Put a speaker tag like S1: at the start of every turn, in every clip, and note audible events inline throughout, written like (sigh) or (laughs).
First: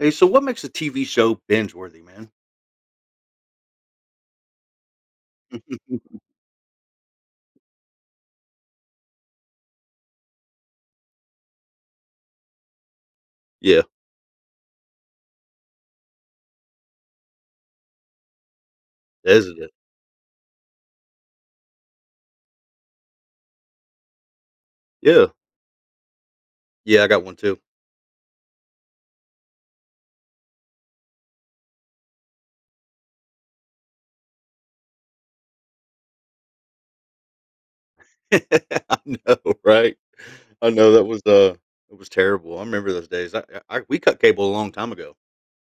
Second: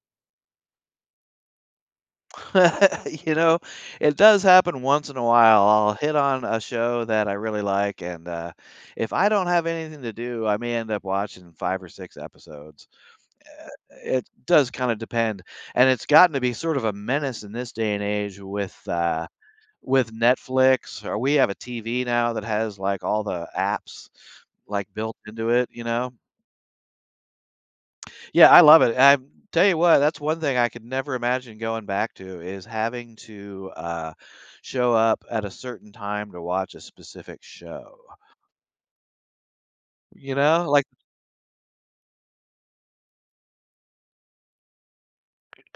S1: Hey, so what makes a TV show binge worthy, man?
S2: (laughs) You know, it does happen once in a while. I'll hit
S1: (laughs)
S2: on a show that I really like, and if I don't have anything to do, I may end up watching 5 or 6 episodes. Uh,
S1: Yeah,
S2: it does kinda depend, and it's gotten to be sort of a menace in this day and age with, uh
S1: that is it.
S2: with Netflix, or we have a TV now that has, like, all the apps, like, built
S1: Yeah,
S2: into it, you know?
S1: yeah, I got one too.
S2: Yeah, I love it. I tell you what, that's one thing I could never imagine going back to is having to show up at a certain time to watch a specific show.
S1: (laughs) I know, right?
S2: You know,
S1: I
S2: like
S1: know that was it was terrible. I remember those days. I we cut cable a long time ago.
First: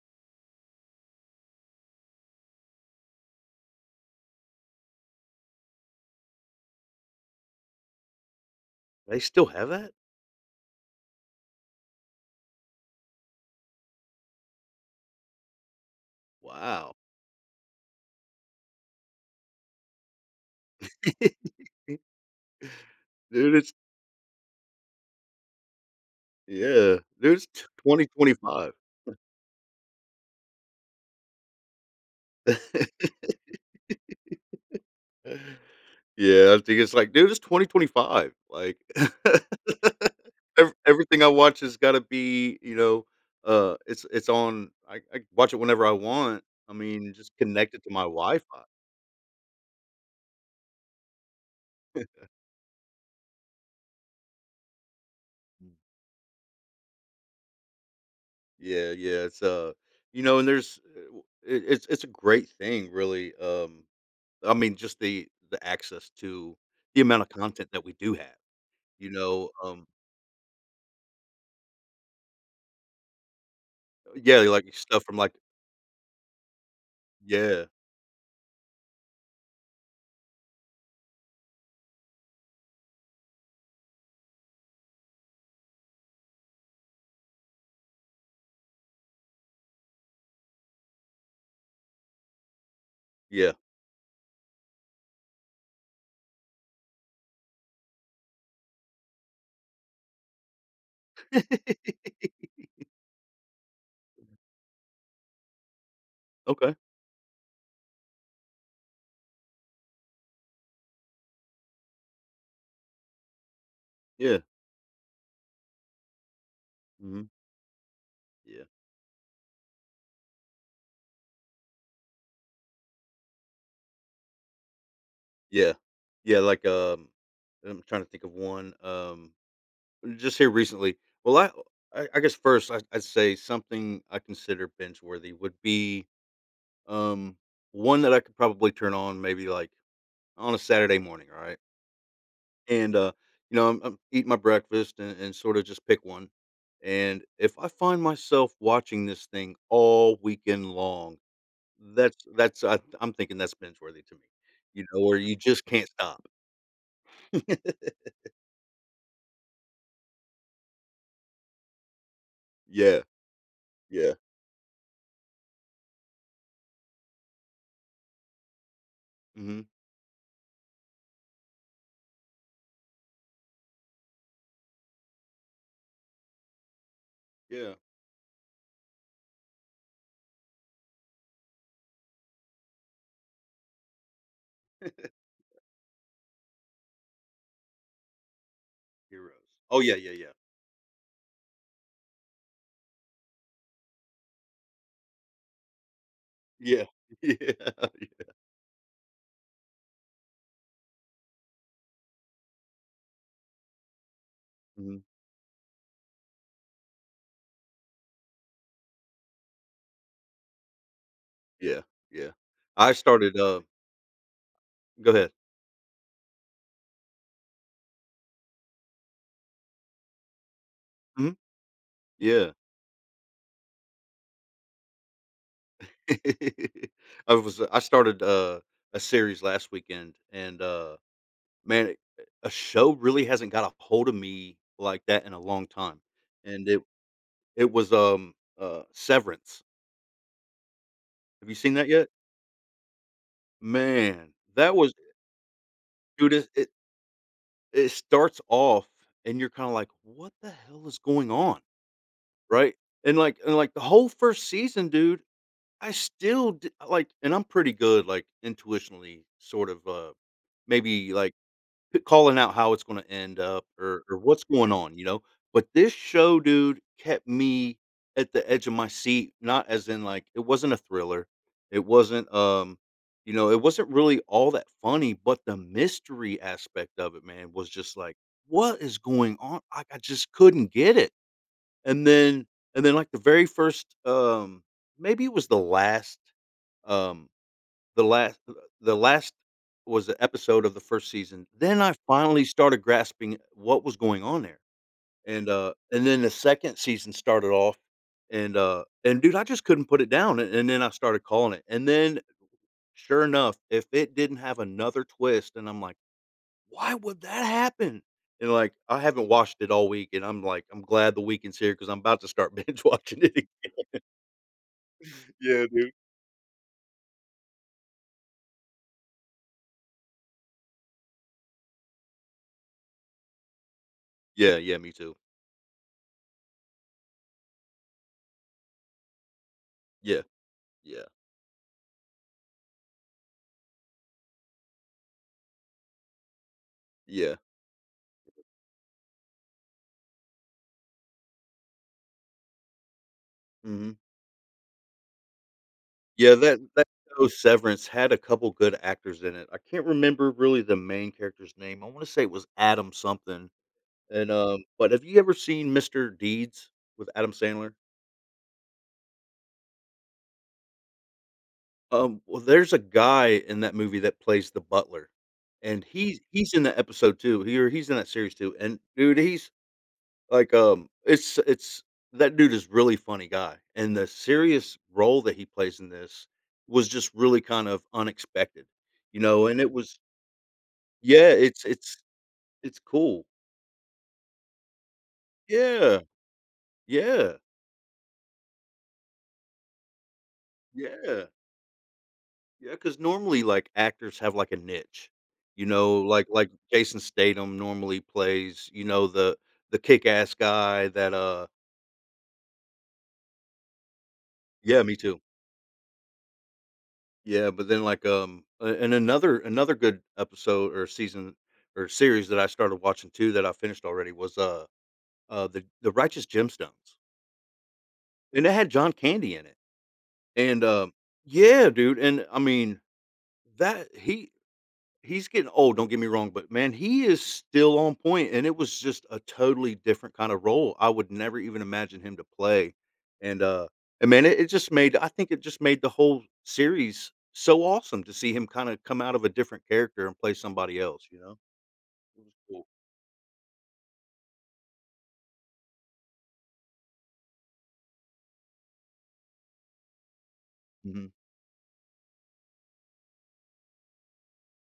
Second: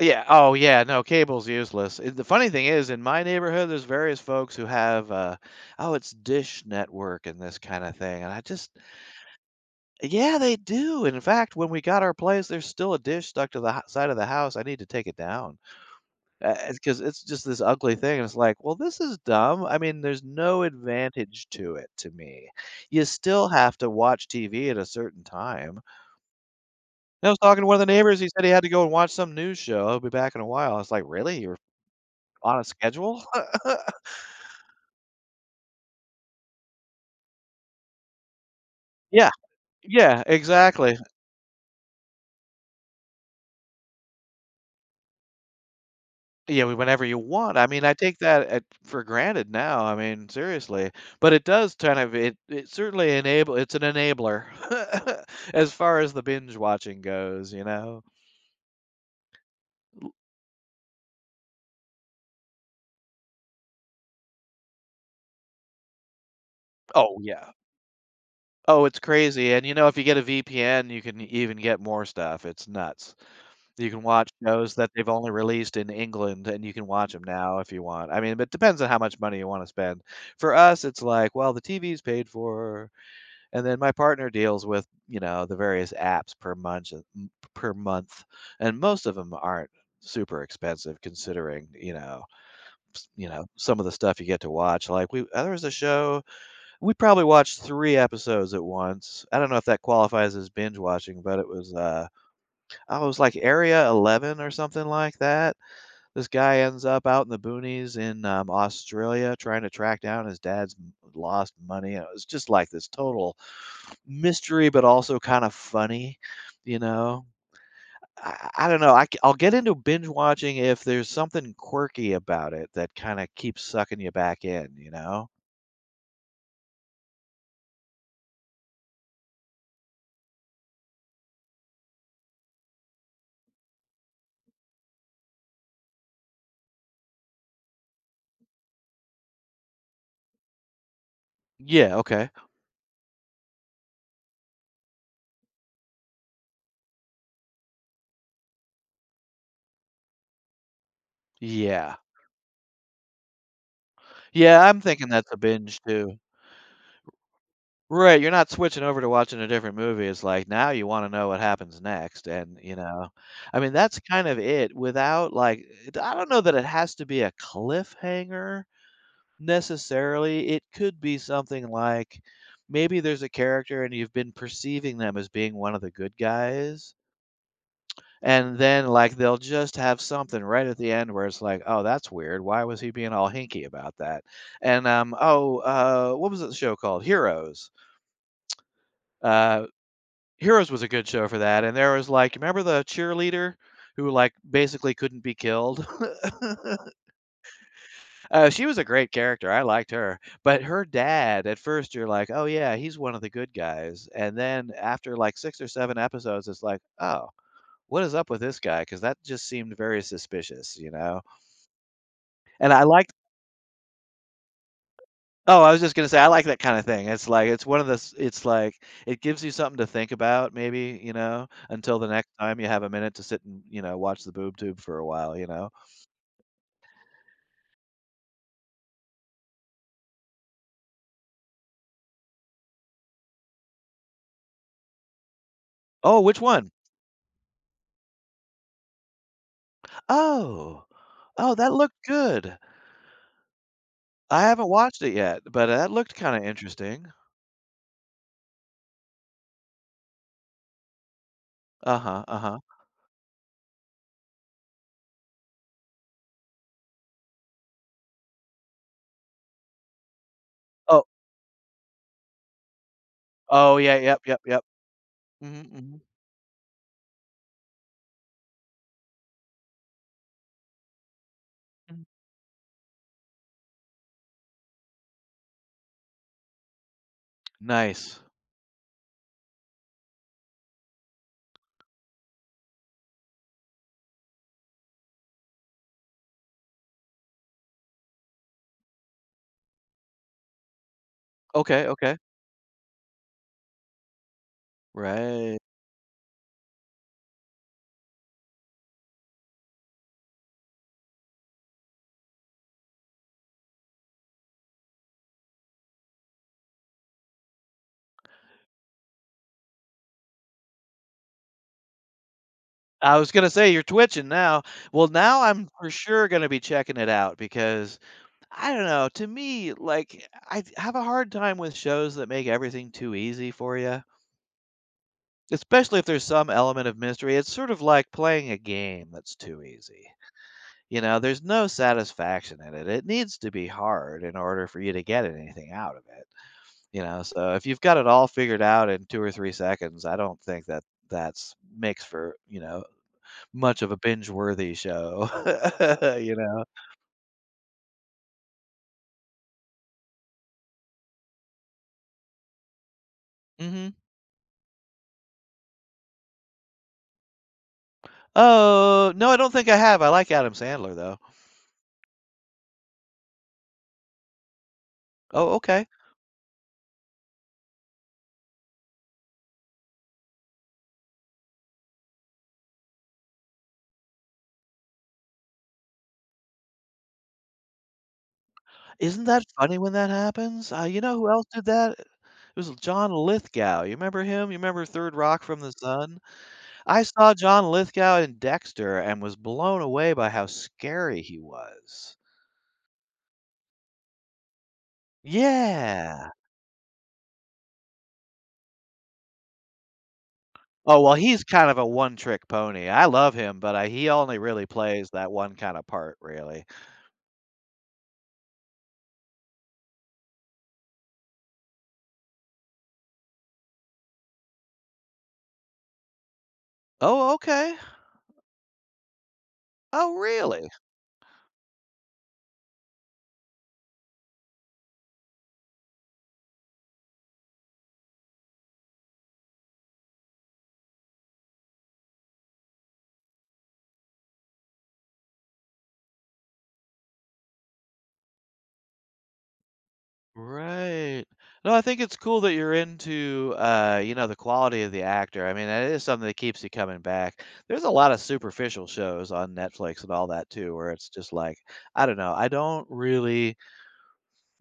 S2: yeah, oh yeah, no, cable's useless. The funny thing is, in my neighborhood, there's various folks who have, oh, it's Dish Network and this kind of thing, and I just,
S1: They still have that?
S2: yeah, they do. And in fact, when we got our place, there's still a dish stuck to the side of the house. I need to take it down.
S1: Wow,
S2: Because it's just this ugly thing, and it's like, "Well, this is dumb." I mean, there's no
S1: (laughs)
S2: advantage to it to me. You still
S1: dude, it's
S2: have to watch TV at a certain time.
S1: yeah,
S2: And I was
S1: dude, it's
S2: talking to one of the
S1: twenty
S2: neighbors, he
S1: twenty
S2: said he had to
S1: five.
S2: go and watch some news show, he'll be back in a while. I was like, "Really? You're on a schedule?" (laughs)
S1: (laughs) Yeah, I think it's like, dude, it's 2025. Like (laughs)
S2: Yeah. Yeah,
S1: ev
S2: exactly.
S1: everything I watch has gotta be, it's on I can watch it whenever I want.
S2: Yeah,
S1: I
S2: whenever
S1: mean,
S2: you
S1: just
S2: want. I
S1: connect it
S2: mean,
S1: to
S2: I
S1: my
S2: take
S1: Wi-Fi.
S2: that at for granted now, I mean, seriously. But it does kind of it certainly enable it's an enabler (laughs) as far as the binge watching goes, you know?
S1: Yeah, yeah, and there's w it's a great thing really, I mean, just the access to the
S2: Oh,
S1: amount of
S2: yeah.
S1: content that we do have,
S2: Oh, it's
S1: you know,
S2: crazy, and, you
S1: um
S2: know, if you get a VPN, you can even get more stuff, it's nuts. You can watch
S1: Yeah,
S2: shows
S1: like
S2: that
S1: stuff
S2: they've
S1: from
S2: only
S1: like
S2: released in England, and you can watch them now
S1: yeah,
S2: if you want. I mean, but it depends on how much money you wanna spend. For us, it's like, "Well, the TV's paid for," and then my partner deals with, you know, the various apps per month, and most of them 'em aren't super expensive considering, you know, s you know,
S1: yeah.
S2: some of the stuff you get to watch, like, we there was a show we probably watched 3 episodes at once. I don't know if that qualifies as binge watching, but it
S1: (laughs)
S2: oh, was like Area 11 or something like that. This guy
S1: Okay,
S2: ends up out in the boonies in, Australia trying to track down his dad's m lost money, and it was just like this total
S1: yeah,
S2: mystery, but also kinda funny, you know?
S1: mhm,
S2: I
S1: yeah.
S2: I don't know, I'll get into binge watching if there's something quirky about it that kinda keeps sucking you back in, you know?
S1: Yeah. Yeah, like, I'm trying to think of one, just here recently. Well, I guess first I'd say something I consider binge worthy would be, um, one that I could probably turn on maybe, like, on a Saturday morning, all right?
S2: Yeah, okay.
S1: And, you know, I'm eating my breakfast and sorta just pick one, and if I find myself watching this thing all weekend long,
S2: Yeah.
S1: that's I I'm thinking that's binge worthy to me,
S2: Yeah, I'm
S1: you know,
S2: thinking
S1: where
S2: that's a
S1: you just
S2: binge
S1: can't
S2: too.
S1: stop. (laughs)
S2: Right, you're not switching over to watching a different movie, it's like, now you wanna know what happens next, and, you
S1: Yeah.
S2: know, I mean, that's
S1: Yeah.
S2: kind of it without, like it I don't know that it has to be a cliffhanger
S1: Mhm.
S2: necessarily, it could be something like, maybe there's a character and you've been perceiving them as being one of the good guys.
S1: Yeah.
S2: And then, like, they'll just have something right at the end where it's like, "Oh, that's weird. Why was he being all hinky about that?"
S1: (laughs)
S2: What was that show called? Heroes.
S1: Heroes.
S2: Uh,
S1: Oh, yeah, yeah, yeah.
S2: Heroes was a good show for that, and there was, like remember the cheerleader who, like, basically couldn't be killed? (laughs)
S1: Yeah. (laughs) Yeah.
S2: She was a great character, I liked her, but her dad at first you're like, "Oh, yeah, he's one of the good guys," and then
S1: Mhm.
S2: after, like, 6 or 7 episodes, it's like, "Oh, what is up with this guy?" Because that just seemed very suspicious, you know?
S1: Yeah, yeah.
S2: And I
S1: I
S2: like
S1: started, go ahead.
S2: oh, I was just gonna say, I like that kinda thing. It's like it's one of those it's like, it gives you something to think about maybe, you
S1: Mhm.
S2: know, until the next
S1: Yeah.
S2: time you have a minute to sit and, you know, watch the boob tube for a while, you know?
S1: (laughs) I was I started, a series last weekend and, man, a show really hasn't got a hold of me like that in a long time,
S2: "Oh, which
S1: and
S2: one?
S1: it was Severance.
S2: Oh,
S1: Have
S2: oh,
S1: you
S2: that
S1: seen that
S2: looked
S1: yet?
S2: good.
S1: Man,
S2: I haven't
S1: that was
S2: watched it yet, but that looked
S1: dude,
S2: kinda
S1: it
S2: interesting."
S1: it starts off and you're kinda like, "What the hell is going on?"
S2: Uh-huh, uh-huh.
S1: Right? And, like, the whole first season, dude, I still d like and I'm pretty good, like, intuitionally sort of,
S2: Oh
S1: maybe, like, c calling out how it's gonna end up
S2: oh, yeah,
S1: or
S2: yep, yep,
S1: what's
S2: yep.
S1: going on, you know?
S2: Mhm,
S1: But this
S2: mhm,
S1: show, dude, kept me at the edge of my seat, not as in, like it wasn't a thriller. It
S2: mhm.
S1: wasn't, you know, it wasn't really all that funny, but the mystery aspect of it, man, was just like,
S2: Nice.
S1: "What is going on?" I just couldn't get it. And then and then, like, the very first, maybe it was um the last uh, the last was the episode of the 1st season. Then
S2: Okay,
S1: I
S2: okay.
S1: finally started grasping what was going on there. And,
S2: Right.
S1: then the 2nd season started off, and, dude, I just couldn't put it down, and then I started calling it. And then, sure enough, if it didn't have another twist, and I'm like, "Why would that happen?" And, like, I haven't watched it all week, and I'm like, "I'm glad the weekend's here because 'cause I'm about to start (laughs) binge
S2: I
S1: watching
S2: was
S1: it
S2: gonna say, you're twitching now. Well, now
S1: yeah,
S2: I'm for
S1: dude.
S2: sure gonna be checking it out because I don't know. To me, like, I have a hard time with shows that make everything too easy for you,
S1: Yeah, yeah, me too.
S2: especially if there's some element of mystery. It's sort of like playing a game that's too easy.
S1: Yeah,
S2: You
S1: yeah,
S2: know, there's no satisfaction in it. It needs to be hard in order for you to get anything out of it. You know,
S1: yeah.
S2: so if you've got it all figured out in 2 or 3 seconds, I don't think that that's makes for you know much of a
S1: Mhm.
S2: binge-worthy show. (laughs)
S1: Yeah,
S2: You
S1: that
S2: know.
S1: that show Severance had a couple good actors in it. I can't remember really the main character's name. I wanna say it was Adam something,
S2: Hmm.
S1: but have you ever seen Mr. Deeds with Adam Sandler?
S2: Oh no, I don't think I have. I like Adam Sandler though.
S1: Well, there's a guy in that movie that plays the butler,
S2: Oh,
S1: and
S2: okay.
S1: he's in that episode too. He or he's in that series too, and dude, he's like, it's that dude is really funny guy, and the serious role that he plays in this was just really kind of unexpected, you
S2: Isn't that
S1: know, and it
S2: funny when
S1: was
S2: that happens? You know who
S1: yeah,
S2: else
S1: it's
S2: did
S1: it's
S2: that? It was
S1: it's
S2: John
S1: cool.
S2: Lithgow. You remember him? You remember Third Rock from the
S1: Yeah,
S2: Sun? I saw
S1: yeah,
S2: John Lithgow in Dexter and was blown away by how scary
S1: yeah,
S2: he was.
S1: yeah. Because normally, like, actors have, like, a niche, you know,
S2: Yeah.
S1: like Jason Statham normally plays, you know, the kick-ass guy
S2: Oh, well,
S1: that,
S2: he's
S1: uh
S2: kind of a one-trick pony. I love him, but he only really
S1: Yeah, me
S2: plays
S1: too.
S2: that one kind of part, really.
S1: Yeah, but then like, a and another good episode or season or series that I started watching too that I finished already was, The Righteous Gemstones,
S2: Oh, okay.
S1: and it had John Candy in it,
S2: Oh,
S1: and,
S2: really?
S1: um yeah, dude, and I mean, that he he's getting old, don't get me wrong, but man, he is still on point, and it was just a totally different kind of role. I would never even imagine him to play, and, uh, and man, it just made I think it just made the whole series so awesome to see him kinda come out of a different character and play somebody else, you
S2: Right.
S1: know?
S2: No, I think it's
S1: It was
S2: cool that
S1: cool.
S2: you're into, you know, the quality of the actor. I mean, that is something that keeps you coming back. There's a lot of superficial shows on Netflix and all that too, where it's
S1: Mhm,
S2: just like, I don't know, I don't really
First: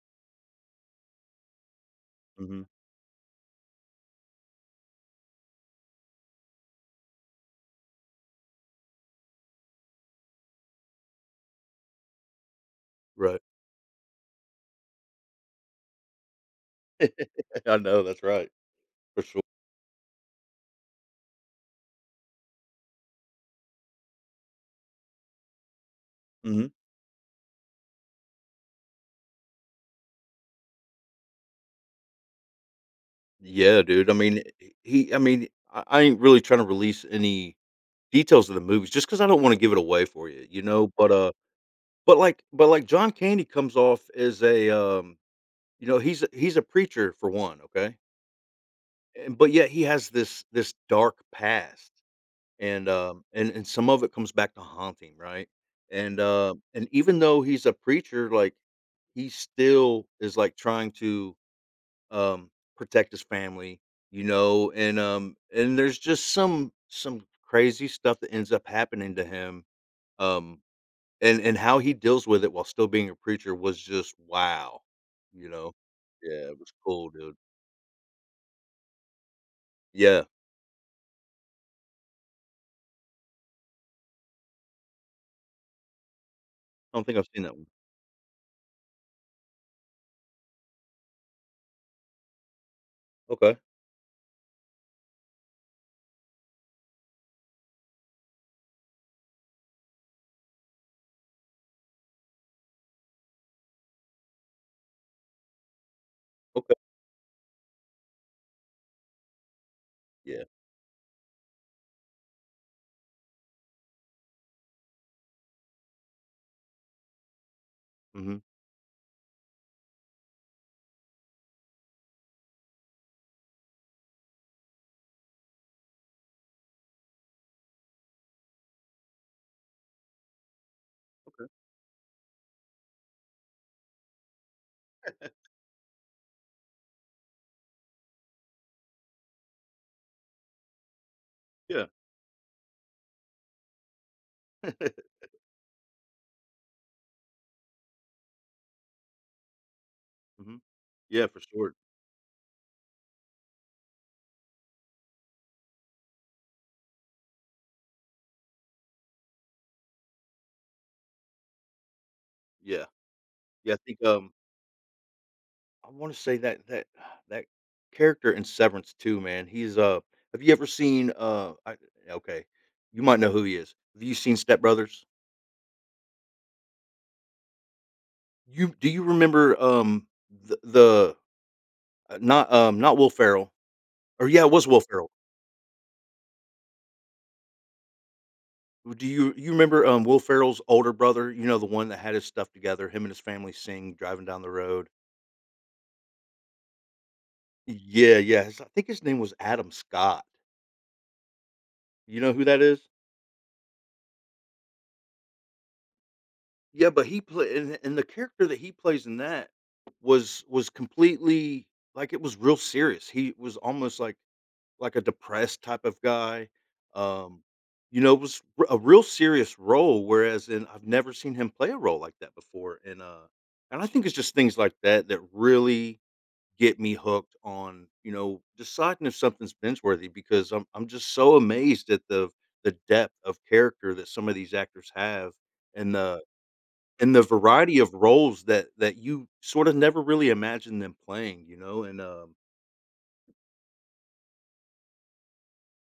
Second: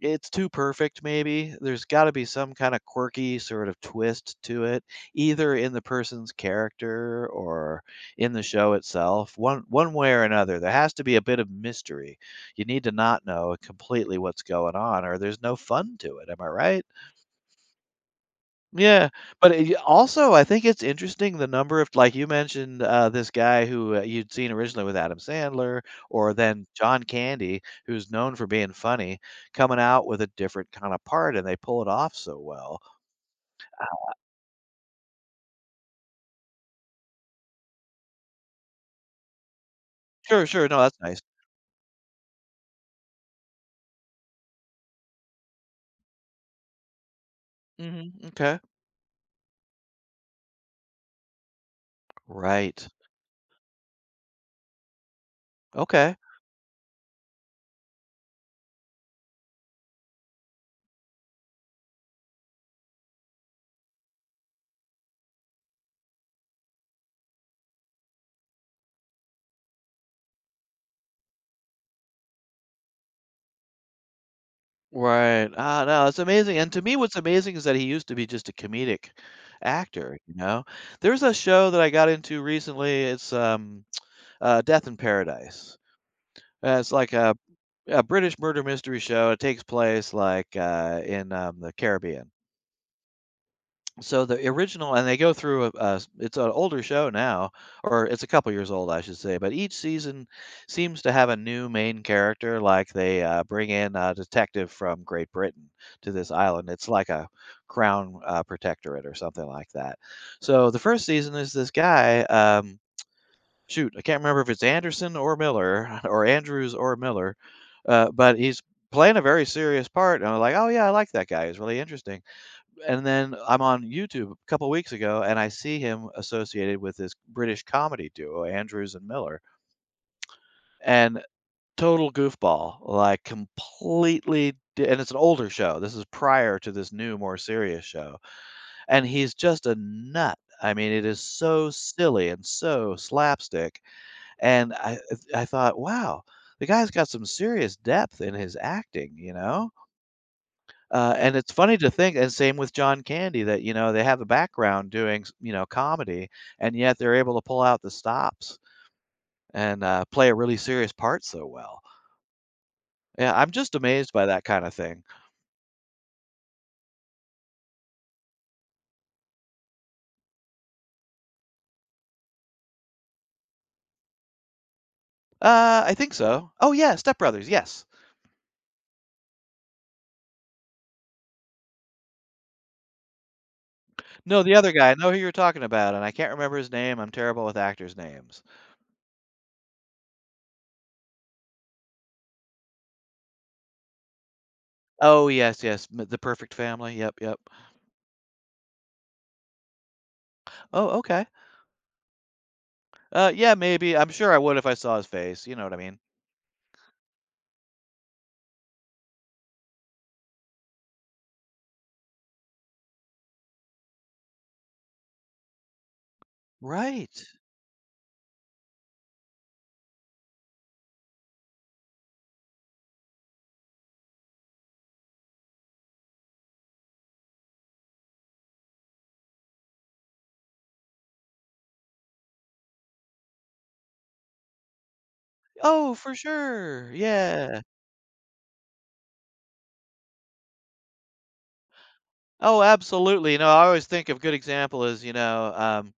S2: it's too perfect maybe. There's gotta be some
S1: mhm,
S2: kinda quirky sort of twist to it, either in the person's character or in the show itself. One way or another, there has to be a bit of mystery. You need to not
S1: right.
S2: know completely what's going on, or there's no fun to it, am I right?
S1: (laughs) I know, that's right,
S2: Yeah,
S1: for sure.
S2: but it also, I think it's interesting the number of like you mentioned, this guy who you'd seen originally with Adam Sandler or then
S1: Mhm.
S2: John Candy, who's known for being funny, coming out with a different kind of part, and they pull it off so well.
S1: Yeah, dude, I mean, he I mean, I ain't really trying to release any details of the movies just because I don't wanna give it away for
S2: Sure,
S1: you, you
S2: sure, no,
S1: know,
S2: that's
S1: but,
S2: nice.
S1: uh But like John Candy comes off as a, you know, he's a preacher for one, okay?
S2: Mhm, m'kay.
S1: And but yet he has this dark past,
S2: Right.
S1: and some of it comes back to haunt him, right?
S2: Okay.
S1: And even though he's a preacher, like, he still is, like, trying to, um, protect his family, you know, and there's just some crazy stuff that ends up happening to him, um and how he deals with it while still being a preacher was just wow, you
S2: Right.
S1: know?
S2: Ah, no, it's
S1: Yeah,
S2: amazing,
S1: it
S2: and
S1: was
S2: to me,
S1: cool,
S2: what's
S1: dude.
S2: amazing is that he used to be just a comedic actor,
S1: Yeah, I
S2: you know? There's a show that I got into recently, it's Death in Paradise. It's
S1: don't
S2: like
S1: think I've seen that one.
S2: a British murder mystery show. It takes place in the Caribbean.
S1: Okay,
S2: So the original, and they go through a. It's an older show now, or it's a couple years old, I should say. But each season seems to have a new main character. Like they bring in a detective from Great Britain to this island.
S1: okay,
S2: It's like a crown protectorate or something like that.
S1: yeah,
S2: So the first season is this guy. Shoot, I can't remember if it's Anderson or Miller (laughs) or Andrews or Miller, but
S1: mhm,
S2: he's playing a very serious part. And I'm like, oh yeah, I like that guy. He's really interesting. And then I'm on YouTube a couple weeks ago, and I see him associated with this British comedy duo, Andrews and Miller, and
S1: okay,
S2: total goofball, like completely. And it's an older show. This is prior to this new, more serious show. And he's just a nut. I mean, it is so
S1: yeah.
S2: silly and so slapstick and I
S1: (laughs)
S2: I thought, "Wow, the guy's got some serious depth in his acting," you know?
S1: Mhm, yeah,
S2: And
S1: for
S2: it's
S1: sure,
S2: funny to think and same with John Candy that, you know, they have a background doing s you know, comedy, and yet they're able to pull out the stops and play a really serious part so well.
S1: yeah.
S2: Yeah, I'm
S1: Yeah,
S2: just
S1: I think,
S2: amazed by that kinda thing.
S1: I wanna say that that (sighs) that character in Severance too, man, he's have you ever seen, I okay, you might know who he is. Have you seen Step Brothers?
S2: I think so. Oh, yeah, Step Brothers, yes.
S1: You do you remember, the, not, not Will Ferrell, or
S2: No,
S1: yeah, it
S2: the
S1: was
S2: other
S1: Will
S2: guy, I
S1: Ferrell.
S2: know who you're talking about, and I can't remember his name, I'm terrible with actors' names.
S1: Do you you remember, Will Ferrell's older brother? You know, the one that had his stuff together, him and his family sing driving down the road?
S2: Oh, yes, yes, m The Perfect Family, yep, yep.
S1: Yeah, yeah, his I think his name was Adam Scott.
S2: Oh, okay.
S1: You know who that is?
S2: Yeah, maybe. I'm sure I would if I saw his face, you know what I mean?
S1: Yeah, but he played, and the character that he plays in that was completely like, it was real serious. He was almost like a depressed type of guy.
S2: Right.
S1: Um, you know, it was r a real serious role, whereas in I've never seen him play a role like that before, and, I think it's just things like that that really get me hooked on, you know, deciding if something's binge-worthy because I'm just so amazed at the depth of character that some of these actors have
S2: Oh,
S1: and
S2: for
S1: the
S2: sure.
S1: and the
S2: Yeah.
S1: variety of roles that that you sort of never really imagine them playing, you know, and,
S2: Oh, absolutely. You know, I always think of good example is, you know, um,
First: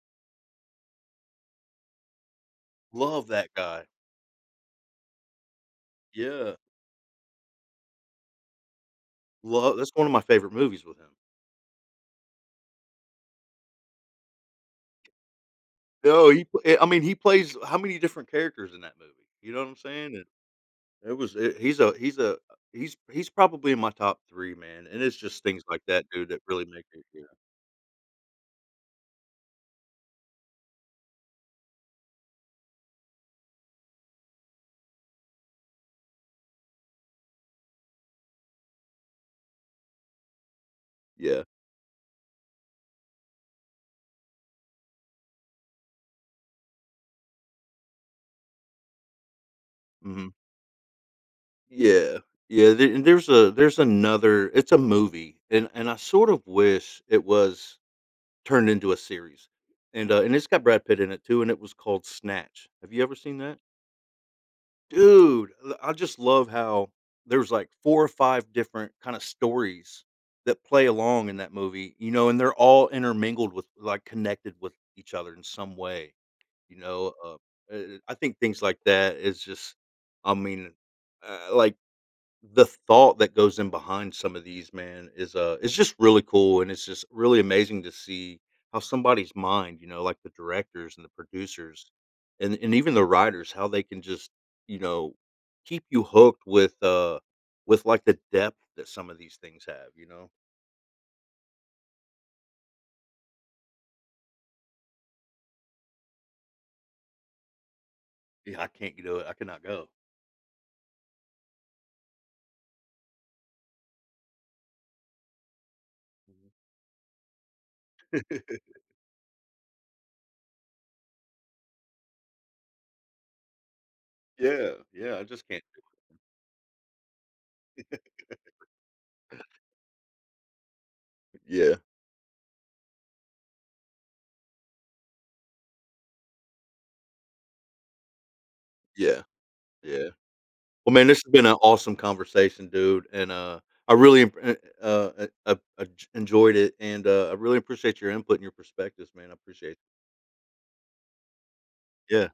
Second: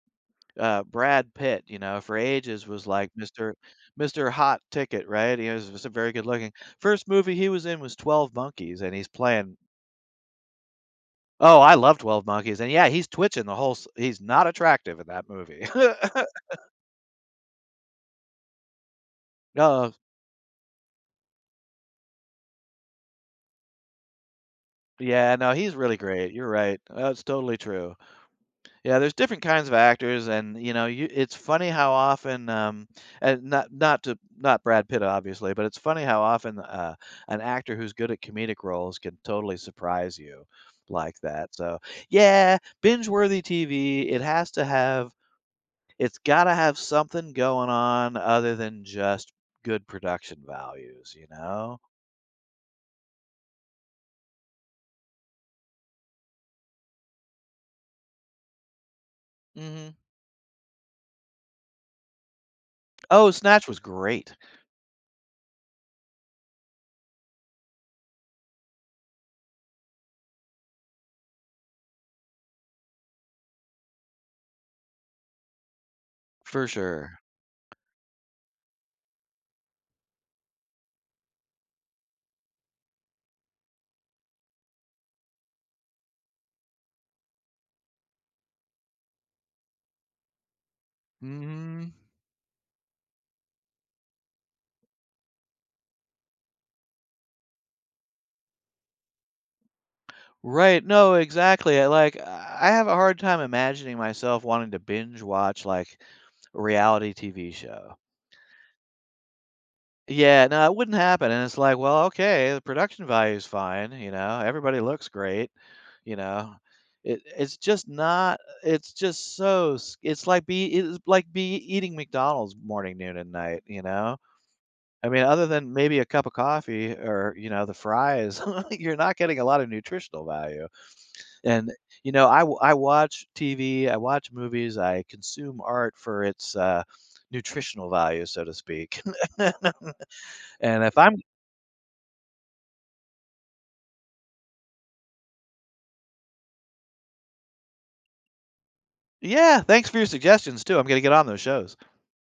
S2: uh, Brad Pitt, you know, for ages was like
S1: love that
S2: Mr.
S1: guy.
S2: Mr. Hot Ticket, right? Was very good looking.
S1: Yeah,
S2: First movie he was in was 12 Monkeys, and he's playing.
S1: love that's one of my favorite movies with him.
S2: Oh, I love 12 Monkeys. And yeah, he's twitching the whole. He's not attractive in that movie.
S1: No, I mean, he plays how many different characters in that movie, you know
S2: (laughs)
S1: what I'm
S2: Oh,
S1: saying? It was it he's probably in my top 3, man, and it's
S2: yeah,
S1: just
S2: no,
S1: things
S2: he's
S1: like
S2: really
S1: that, dude,
S2: great.
S1: that
S2: You're
S1: really
S2: right.
S1: make it yeah.
S2: That's totally true. Yeah, there's different kinds of actors, and you know, you, it's funny how often, and not Brad Pitt obviously, but it's funny how often an actor who's good at comedic roles can totally surprise you like
S1: Yeah.
S2: that. So yeah, binge-worthy TV. It's got to have something going on other than just good
S1: Mhm.
S2: production values, you know.
S1: Yeah. Yeah, there and there's another it's a movie, and I sort of wish it was turned into a series,
S2: Hmm.
S1: and it's got Brad Pitt in it too, and it was called Snatch. Have you ever
S2: Oh,
S1: seen that?
S2: Snatch was great
S1: Dude, l I just love how there's, like, 4 or 5 different kinda stories that play along in that movie, you know, and they're all intermingled with like, connected with each other in some way,
S2: for
S1: you know,
S2: sure.
S1: I think things like that is just I mean, like the thought that goes in behind some of these, man, is, it's just really cool, and it's just really amazing to see how somebody's mind, you know, like the directors and the
S2: Mm-hmm.
S1: producers and even the writers, how they can just, you know, keep you hooked with, with, like, the depth that some of these things have, you know?
S2: Right, no, exactly, I like, I have a hard time imagining myself wanting to binge watch, like, a reality TV show.
S1: Yeah, I can't do it. I cannot go.
S2: Yeah, no, it wouldn't happen, and it's like, well, okay, the production value is fine, you know, everybody looks great, you know, it's just not
S1: (laughs)
S2: it's just so s it's like be it is like be eating McDonald's morning, noon, and night, you know?
S1: Yeah,
S2: I
S1: yeah,
S2: mean,
S1: I
S2: other
S1: just can't
S2: than maybe a cup of coffee or, you know, the fries, (laughs) you're not getting a lot of nutritional value. And,
S1: yeah,
S2: you know, I watch TV, I watch movies, I consume art for its, nutritional value, so to speak.
S1: yeah,
S2: (laughs)
S1: yeah.
S2: And
S1: Well,
S2: if
S1: man,
S2: I'm
S1: this has been an awesome conversation, dude, and, I really uh, eh, uh, uh, enjoyed it, and, I really appreciate your input and your perspectives, man. I
S2: Yeah,
S1: appreciate it.
S2: thanks for your suggestions too. I'm gonna get on those shows.
S1: Yeah.